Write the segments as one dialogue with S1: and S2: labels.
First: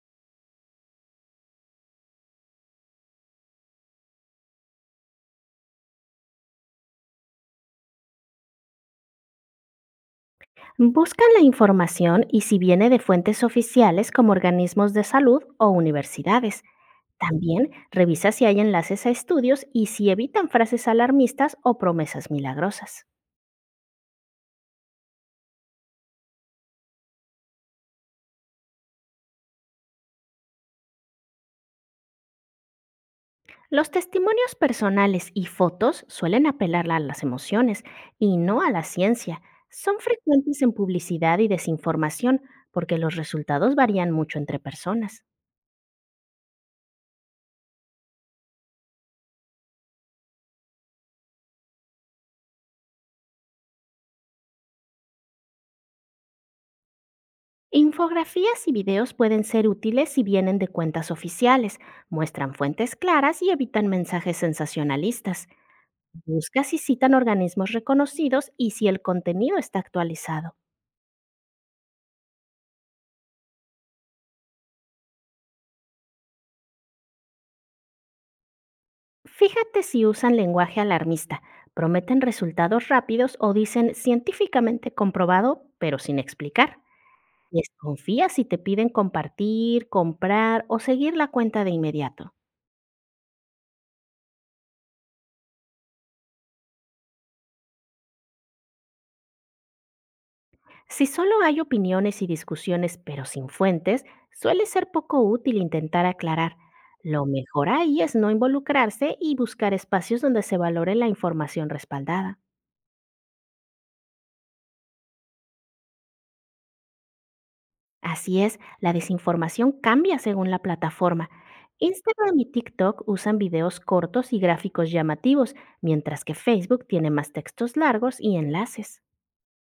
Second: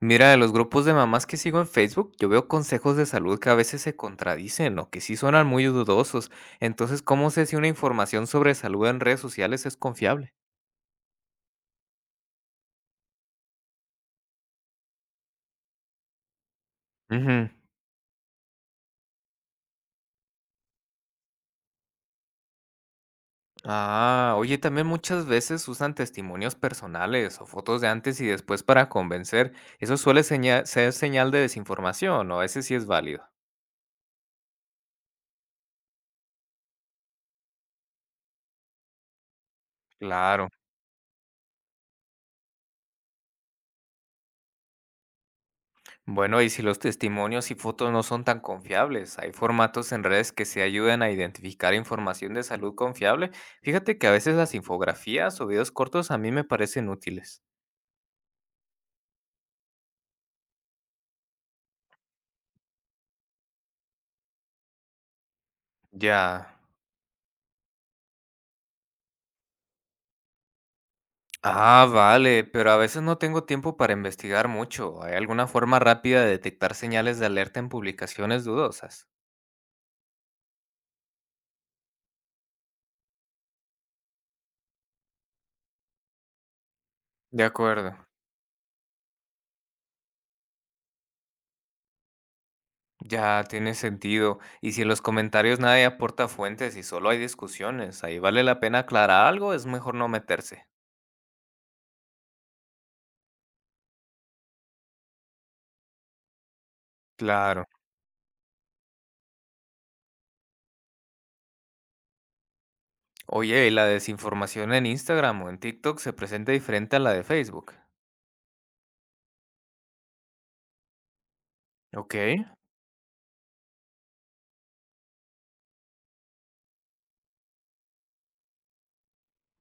S1: Mira, de los grupos de mamás que sigo en Facebook, yo veo consejos de salud que a veces se contradicen o que sí suenan muy dudosos. Entonces, ¿cómo sé si una información sobre salud en redes sociales es confiable?
S2: Buscan la información y si viene de fuentes oficiales como organismos de salud o universidades.
S1: Ujú.
S2: También revisa si hay enlaces a estudios y si evitan frases alarmistas o promesas milagrosas.
S1: Ah, oye, también muchas veces usan testimonios personales o fotos de antes y después para convencer. Eso ser señal de desinformación, o ese sí es válido.
S2: Los testimonios personales y fotos suelen apelar a las emociones y no a la ciencia. Son
S1: Claro.
S2: frecuentes en publicidad y desinformación porque los resultados varían mucho entre personas.
S1: Bueno, y si los testimonios y fotos no son tan confiables, hay formatos en redes que se ayudan a identificar información de salud confiable. Fíjate que a veces las infografías o videos cortos a mí me parecen útiles.
S2: Infografías y videos pueden ser útiles si vienen de cuentas oficiales, muestran fuentes claras y evitan mensajes sensacionalistas.
S1: Ya.
S2: Busca si citan organismos reconocidos y si el contenido está actualizado.
S1: Ah, vale, pero a veces no tengo tiempo para investigar mucho. ¿Hay alguna forma rápida de detectar señales de alerta en publicaciones dudosas?
S2: Fíjate si usan lenguaje alarmista, prometen resultados rápidos o dicen científicamente comprobado, pero sin explicar.
S1: De acuerdo.
S2: Desconfía si te piden compartir, comprar o seguir la cuenta de inmediato.
S1: Ya, tiene sentido. Y si en los comentarios nadie aporta fuentes y solo hay discusiones, ahí vale la pena aclarar algo, es mejor no meterse.
S2: Si solo hay opiniones y discusiones pero sin fuentes, suele ser poco útil intentar aclarar. Lo
S1: Claro.
S2: mejor ahí es no involucrarse y buscar espacios donde se valore la información respaldada.
S1: Oye, ¿y la desinformación en Instagram o en TikTok se presenta diferente a la de Facebook?
S2: Así es, la desinformación cambia según la plataforma.
S1: Ok.
S2: Instagram y TikTok usan videos cortos y gráficos llamativos, mientras que Facebook tiene más textos largos y enlaces.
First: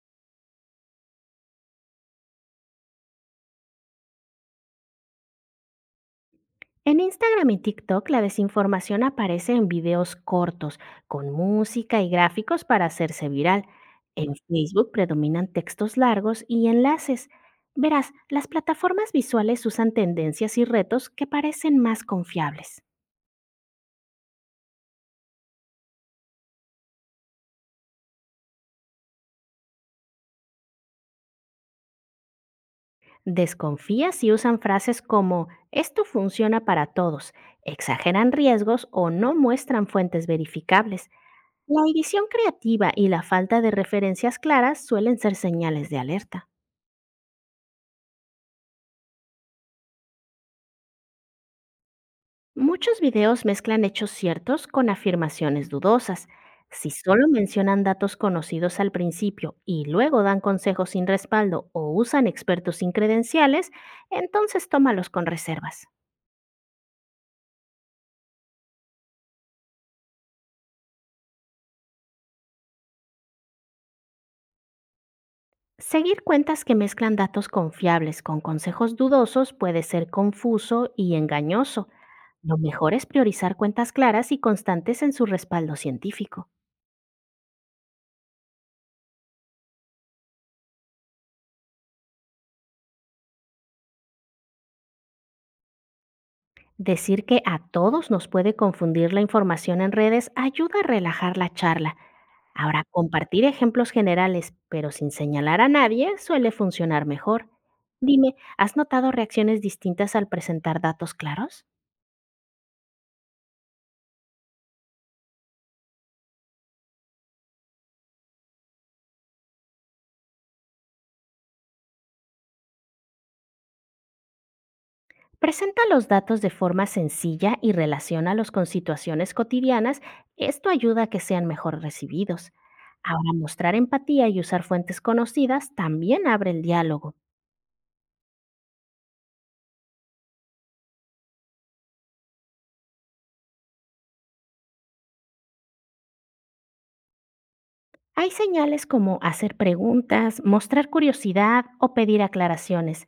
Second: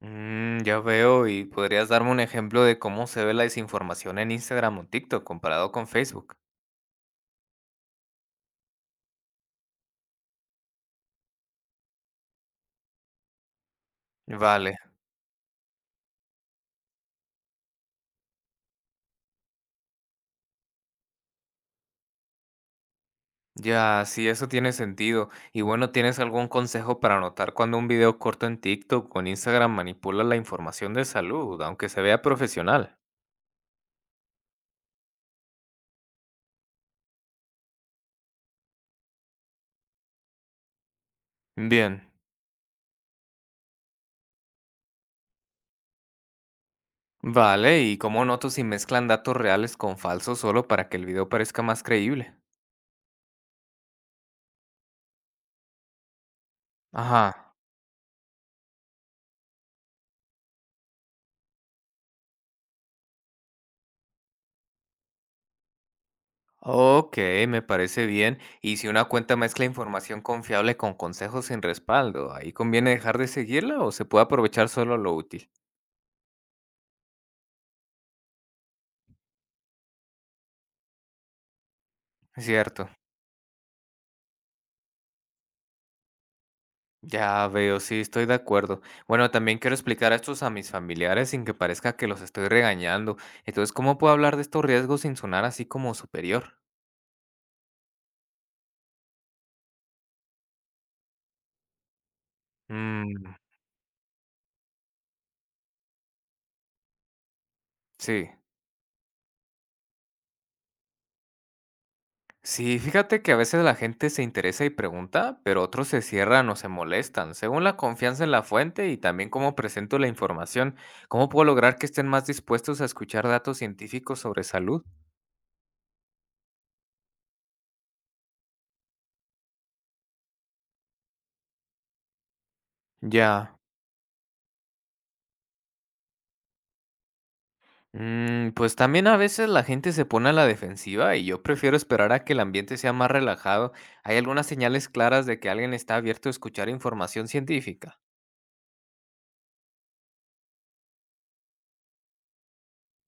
S1: Mm, ya veo, ¿y podrías darme un ejemplo de cómo se ve la desinformación en Instagram o TikTok comparado con Facebook?
S2: En Instagram y TikTok la desinformación aparece en videos cortos, con música y gráficos para hacerse viral. En
S1: Vale,
S2: Facebook predominan textos largos y enlaces. Verás, las plataformas visuales usan tendencias y retos que parecen más confiables.
S1: ya, sí, eso tiene sentido. Y bueno, ¿tienes algún consejo para notar cuando un video corto en TikTok o en Instagram manipula la información de salud, aunque se vea profesional?
S2: Desconfía si usan frases como esto funciona para todos, exageran riesgos o no muestran fuentes verificables. La
S1: Bien.
S2: edición creativa y la falta de referencias claras suelen ser señales de alerta.
S1: Vale, ¿y cómo noto si mezclan datos reales con falsos solo para que el video parezca más creíble?
S2: Muchos videos mezclan hechos ciertos con afirmaciones dudosas. Si solo
S1: Ajá.
S2: mencionan datos conocidos al principio y luego dan consejos sin respaldo o usan expertos sin credenciales, entonces tómalos con reservas.
S1: Ok, me parece bien. Y si una cuenta mezcla información confiable con consejos sin respaldo, ¿ahí conviene dejar de seguirla o se puede aprovechar solo lo útil?
S2: Seguir cuentas que mezclan datos confiables con consejos dudosos puede ser confuso y engañoso. Lo
S1: Cierto.
S2: mejor es priorizar cuentas claras y constantes en su respaldo científico.
S1: Ya veo, sí, estoy de acuerdo. Bueno, también quiero explicar esto a mis familiares sin que parezca que los estoy regañando. Entonces, ¿cómo puedo hablar de estos riesgos sin sonar así como superior?
S2: Decir que a todos nos puede confundir la información en redes ayuda a relajar la charla. Ahora,
S1: Mm,
S2: compartir ejemplos generales, pero sin señalar a nadie, suele funcionar mejor.
S1: sí.
S2: Dime, ¿has notado reacciones distintas al presentar datos claros?
S1: Sí, fíjate que a veces la gente se interesa y pregunta, pero otros se cierran o se molestan, según la confianza en la fuente y también cómo presento la información. ¿Cómo puedo lograr que estén más dispuestos a escuchar datos científicos sobre salud?
S2: Presenta los datos de forma sencilla y relaciónalos con situaciones cotidianas. Esto ayuda a que sean mejor recibidos. Ahora,
S1: Ya.
S2: mostrar empatía y usar fuentes conocidas también abre el diálogo.
S1: Mm, pues también a veces la gente se pone a la defensiva y yo prefiero esperar a que el ambiente sea más relajado. ¿Hay algunas señales claras de que alguien está abierto a escuchar información científica?
S2: Hay señales como hacer preguntas, mostrar curiosidad o pedir aclaraciones.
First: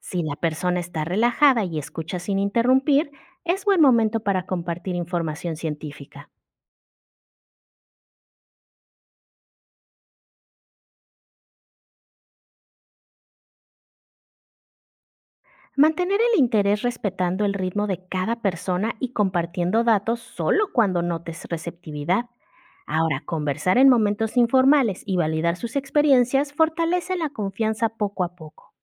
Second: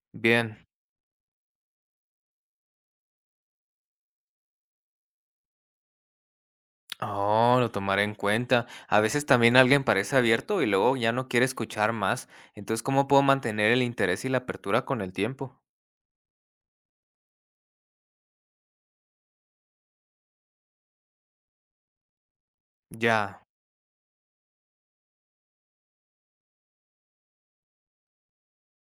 S2: Si la
S1: Bien.
S2: persona está relajada y escucha sin interrumpir, es buen momento para compartir información científica.
S1: Oh, lo tomaré en cuenta. A veces también alguien parece abierto y luego ya no quiere escuchar más. Entonces, ¿cómo puedo mantener el interés y la apertura con el tiempo?
S2: Mantener el interés respetando el ritmo de cada persona y compartiendo datos solo cuando notes receptividad. Ahora,
S1: Ya.
S2: conversar en momentos informales y validar sus experiencias fortalece la confianza poco a poco.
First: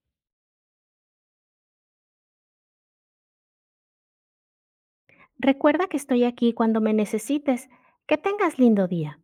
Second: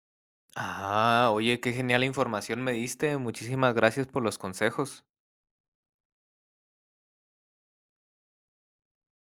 S1: Ah, oye, qué genial información me diste. Muchísimas gracias por los consejos.
S2: Recuerda que estoy aquí cuando me necesites. Que tengas lindo día.